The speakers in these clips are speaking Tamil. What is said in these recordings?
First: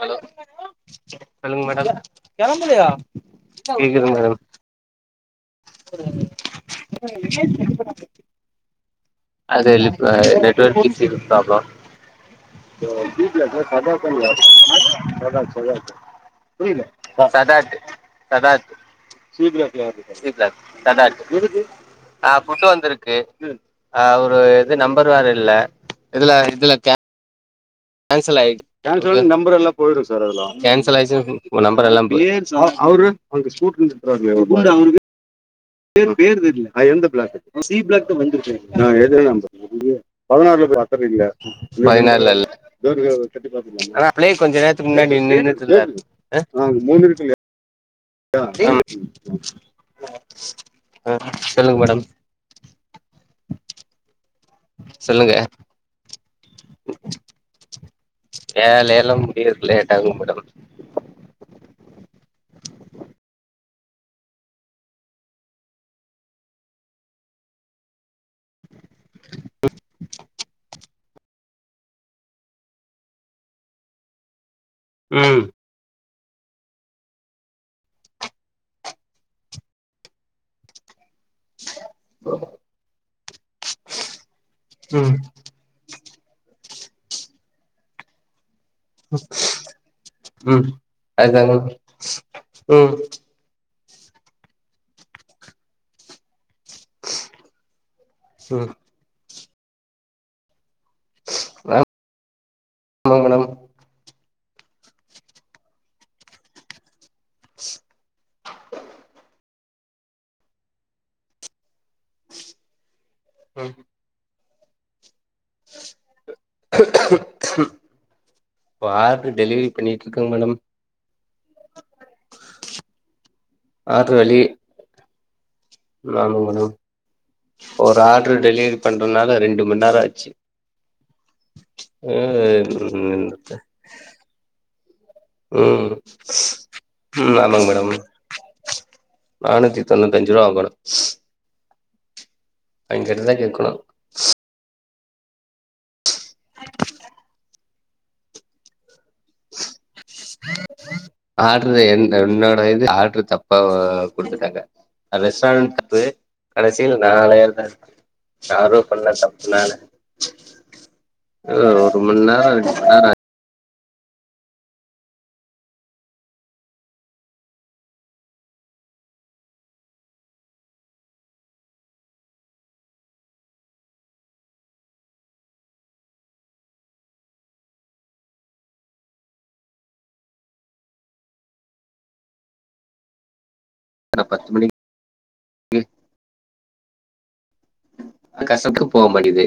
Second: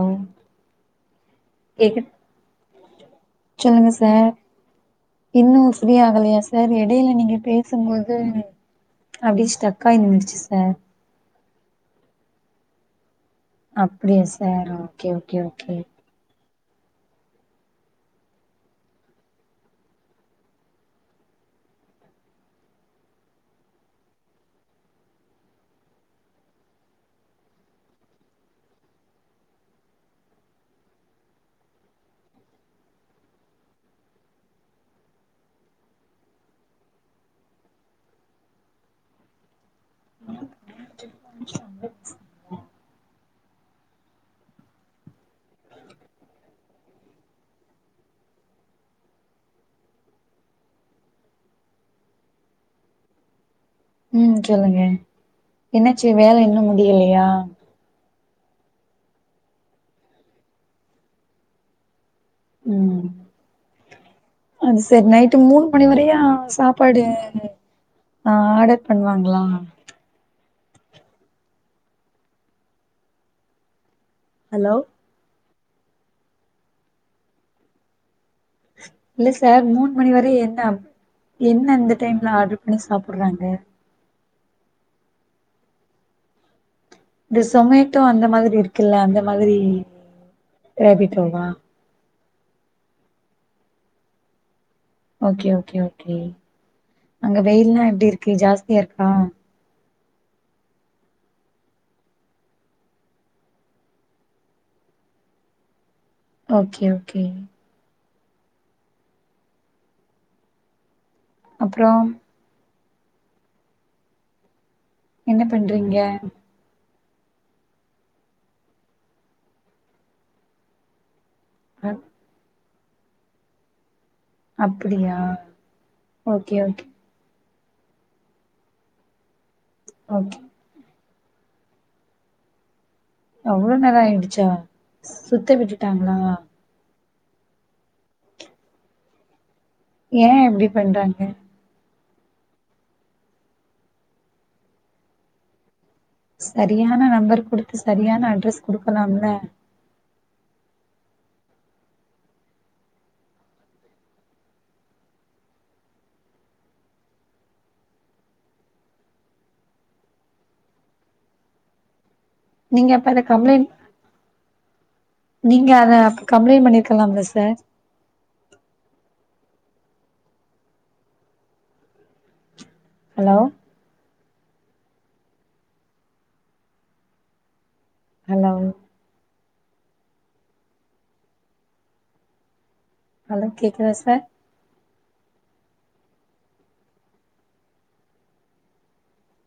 ஹலோ சொல்லுங் மேடம் கேக்கு சொல்லுங்க கேக்குதுங் சார் மேடம் இன்னு ஃப்ரீ ஆகலயா சார் எடையில நீங்க பேசும்போது அப்டியே அது ஸ்டக்காயி லிப் அ நின்னுடுச்சு சார் நெட்வர்க் இஷு ப்ராப்ள [inaudible] [inaudible] புரில அப்டியா sir okay okay okay [unintelligible] food வந்திருக்கு ஆ ஒரு இது நம்பர் வேற இல்ல இதுல இதுலே கே கேன்சல் ஆயிடுச்சு [unintelligible] புரில [unintelligible] ப்ளே கொஞ்ச நேரத்துக்கு முன்னாடி நின்னுதுல்ல [unintelligible] [unintelligible] ஆஹ் சொல்லுங் மேடம் ம் சொல்லுங்க சொல்லுங்க என்னாச்சு வேல இன்னு முடியலையா வேலயெல்லா முடியறக்கு லேட்டாகு மேடம் ம் அது சேர் நைட்டு மூணு மணி வரைய சாப்பாடு ஆர்டர் பண்வாங்ளா ஹலோ ம் இல்ல சார் மூணு மணி வரை என்ன அப் என்ன இந்த டைம்ல ஆர்டர் பண்ணி சாப்புட்றாங்க ம் து சொமேட்டோ அந்த மாதிரி இருக் குல்ல அந்த மாதிரி ம் ராபிட்டோவா அதுதாங்க ம் ஓகே ஓகே ஓகே அங்க வெயில்லா எப்டி இருக்கு ம் ஜாஸ்தியா இருக்கா ஆ ஆமா மேடம் ஓகே ஓகே அப்றோ ம் என்ன பண்றீங்க இப்ப ஆர்ட்ர் டெலிவெரி பண்ணிட்டு இருக்கங்க மேடம் ஆஹ் ஆர்டரு வெளிய அப்பிடியா ஆமா மேடம் ஒரு ஆட்ர் டெலிவரி பண்றனால ரெண்டு ரெம்ப நேராச்சி ஓகே [unintelligible] அவ்ளோ நேர ஆயிடுச்சா சுத்த உம் விட்டுட்டாங்களா உம் ஆமங்க மேடம் நானூத்தி ஏ தொண்ணுத்தஞ்சிர்வா இப்டி வாங்கணு பண்றாங்க அவங்ககிட்டதா கேக்கணு சரியான நம்பர் குடுத்து சரியான அட்ரஸ் குடுக்கலாம்ல ஆர்ட்ரு என் என்னோட இது ஆர்ட்ரு தப்பா ஆ குடுத்துட்டாங்க ரெஸ்டாரண்ட் தப்பு கடைசில நா அலையறதா யாரோ பண்ண தப்புனால ம்ஹ் நா நீங்க அப்ப [unintelligible] அத கம்ப்ளைண்ட் நீங்க அத அப்ப கம்ப்ளைண் பண்ணிருக்கலாம்ல சார் ஹலோ ஹலோவ் அல கேக்குதா ஆனா சார் [unintelligible] அது [unintelligible] போ மாட்டிங்குது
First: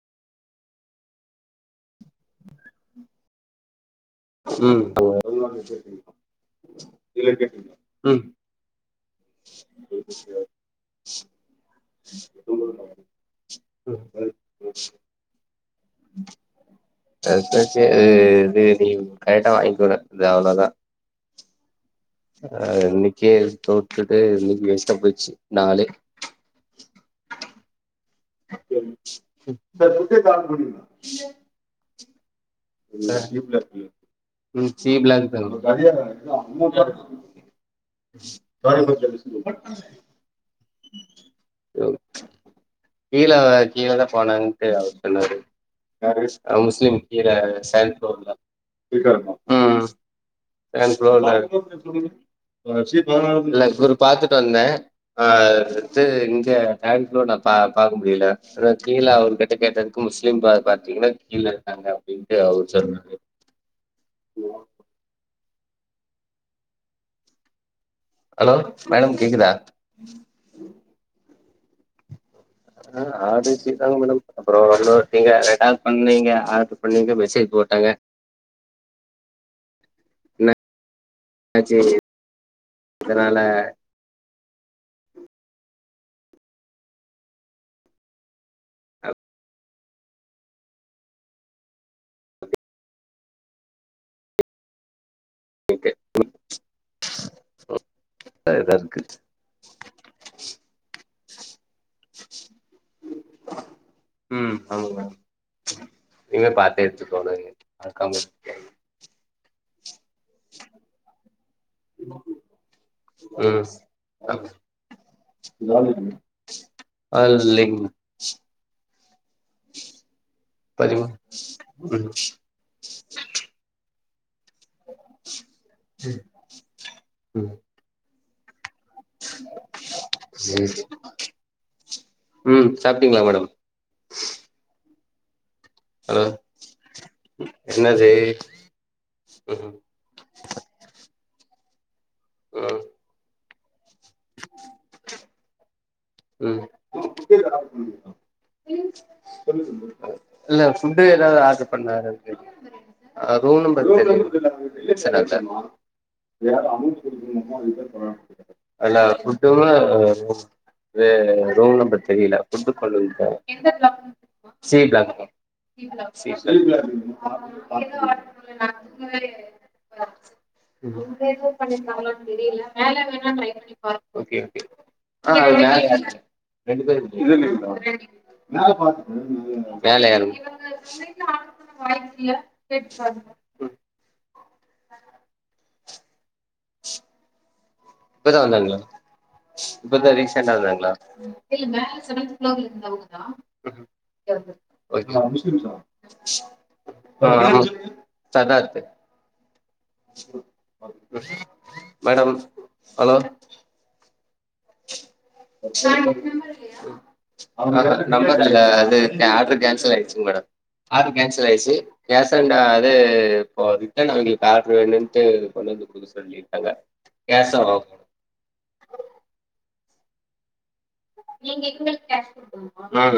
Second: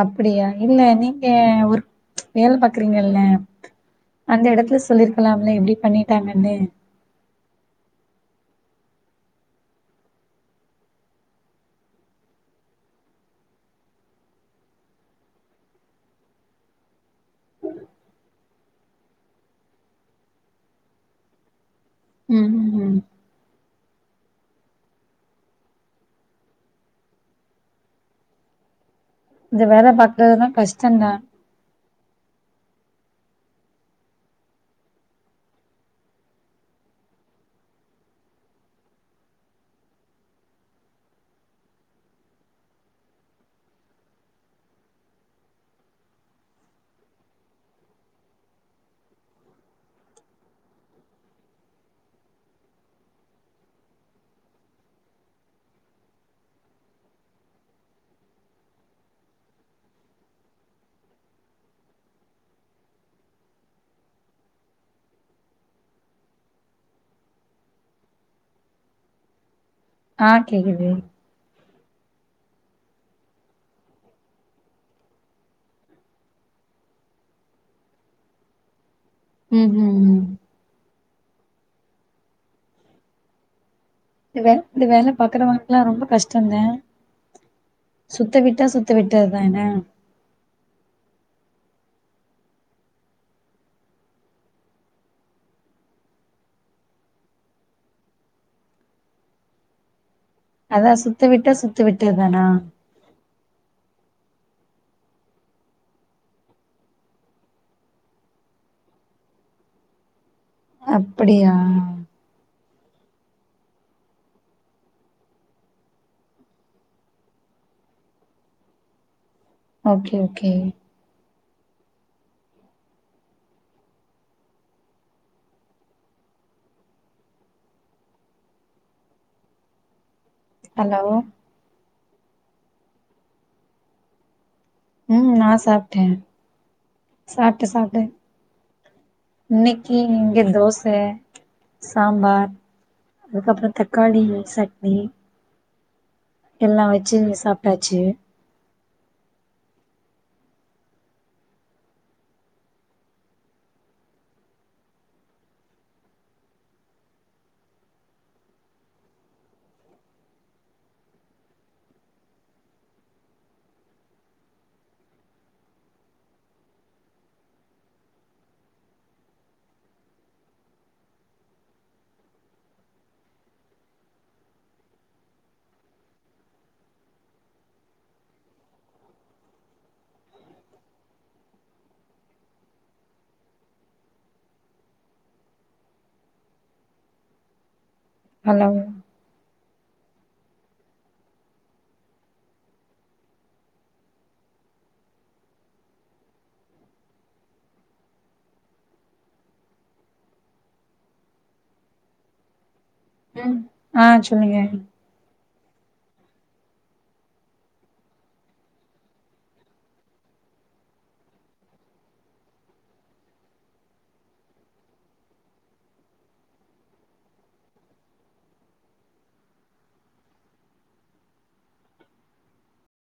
அப்டியா இல்ல நீங்க ஒரு வேலை பாக்குறீங்கில்ல அந்த இடத்துல ம் சொல்லிருக்கலாம்ல இப்டி பண்ணிட்டாங்கன்னு உஹம் [inaudible] [unintelligible] நீ கரெக்டா வாங்கிக்கோ என்ன இல்ல அவ்ளோதா ம் அ ம் ம் [unintelligible] கே போட்டுட்டு இதுல வேஸ்டா போச்சி நாளே அப்றம் இங்க வேல பாக்குறதா கஷ்ட தா சீ ப்ளாக் தா [unintelligible] கீழ கீழலா போனாங்கன்ட்டு அவரு சொன்னாரு யாரு [unintelligible] சரி ப்ரோ ம் [unintelligible] செர் புரோ இல்ல இவரு பாத்துட்டு வந்தே அ அது இங்க [unintelligible] பாக்க முடியல கீழ அவரு கிட்ட கேட்டதுக்கு முஸ்லீம் பா பாத்தீங்கன்னா கீழ இருக்காங்க அப்டின் ஏ அவுரு [unintelligible] ஹலோ மேடம் கேக்குதா ஆ கேக்கிது கேக்குது ஆ ஆடர் வச்சிக்கிட்டு நாம என்னங்க பண்ண போறோ [unintelligible] என்ன பண்வீங்க ஆடர் பண்ணவீங்க மெசேஜ் போட்டங்க ம் ம் ம் ன ஆ சேரி அதனால இத இந்த வேல பாக்குறவங்கலுக்கெல்லா ரொம்ப கஷ்டோ இல்ல சுத்த விட் டா சுத்த விட்டாதான [unintelligible] டயர்டா இருக்கு அதா சுத் சுத்தவிட்டா சுத்த விட்டதானா ம் ஆமாங்க் மேம் நீங்ளே பாத்து எடுத்துக்கோங்க அக்கா அப்படியா ம் [unintelligible] அவரு இல்லிங்கனா ஓகே ஓகே ம் ம் ம் ஹலோ [unintelligible] ம் [inaudible] ம் சாப்பிட்டீங்ளா மேடம் ம் நா ச் சாப்ட்டே ஹலோ சாப்ட்ட சாப்ட்ட என்னது ம் இன்னைக்கி இங்க தோச சாம்பார் ம் அதுக்கப்றோ தக்காளி சட்னி ம் எல்லா வச்சி சாப்ட்டாச்சி இல்ல புட் எதாவத் ஆர்டர் பண்ணாரா கேட்ட அது ஒன்னு பிரச்சன இல்ல [unintelligible] [unintelligible] து ரூம் நம்பர் தெரியில புட் கொண்டு வந்துருக்கே எந்த பிளாக் சீ பிளாக்ங்க சீ பிளாக்கா சீ பிளாக் [unintelligible] தெரியில மேல வேனா ட்ரை பண்ணி பாருங்க ஓகே ஓகே ஆ மேல ரெண்டு பேர் மேல மேலயா [unintelligible] ஸ் இப்பதா ஹலோ வந்தாங்களா இப்ப தா ரீசென்டா வந்தாங்ளா இல்ல மேல செவன்த் ஃப்ளோர்ல இருந்தவங்க தா [inaudible] முஸ்லீம்ஸா ஆ பேர் என்ன சொன்னீங்க சதார்த்து [inaudible] மேடம் ஹலோ ம் ஆஹ் சொல்லுங்க [unintelligible] நம்பர் இல்லையா [inaudible] நம்பர் இல்ல அது ஆட்ரு கேன்சலாயிச்சிங் மேடம். ஆட்ரு கேன்சலாயிடிச்சி கேஷ் அன்ட் அது இப்போ ரிட்டன் அவங்களுக்கு ஆட்ரு என்னன்ட்டு கொண்டு வந்து குடுக்க சொல்லிருக்காங்க. கேஷ் [unintelligible] நீங்க எங்களுக் கேஷ் குடுக்கனுமா உம்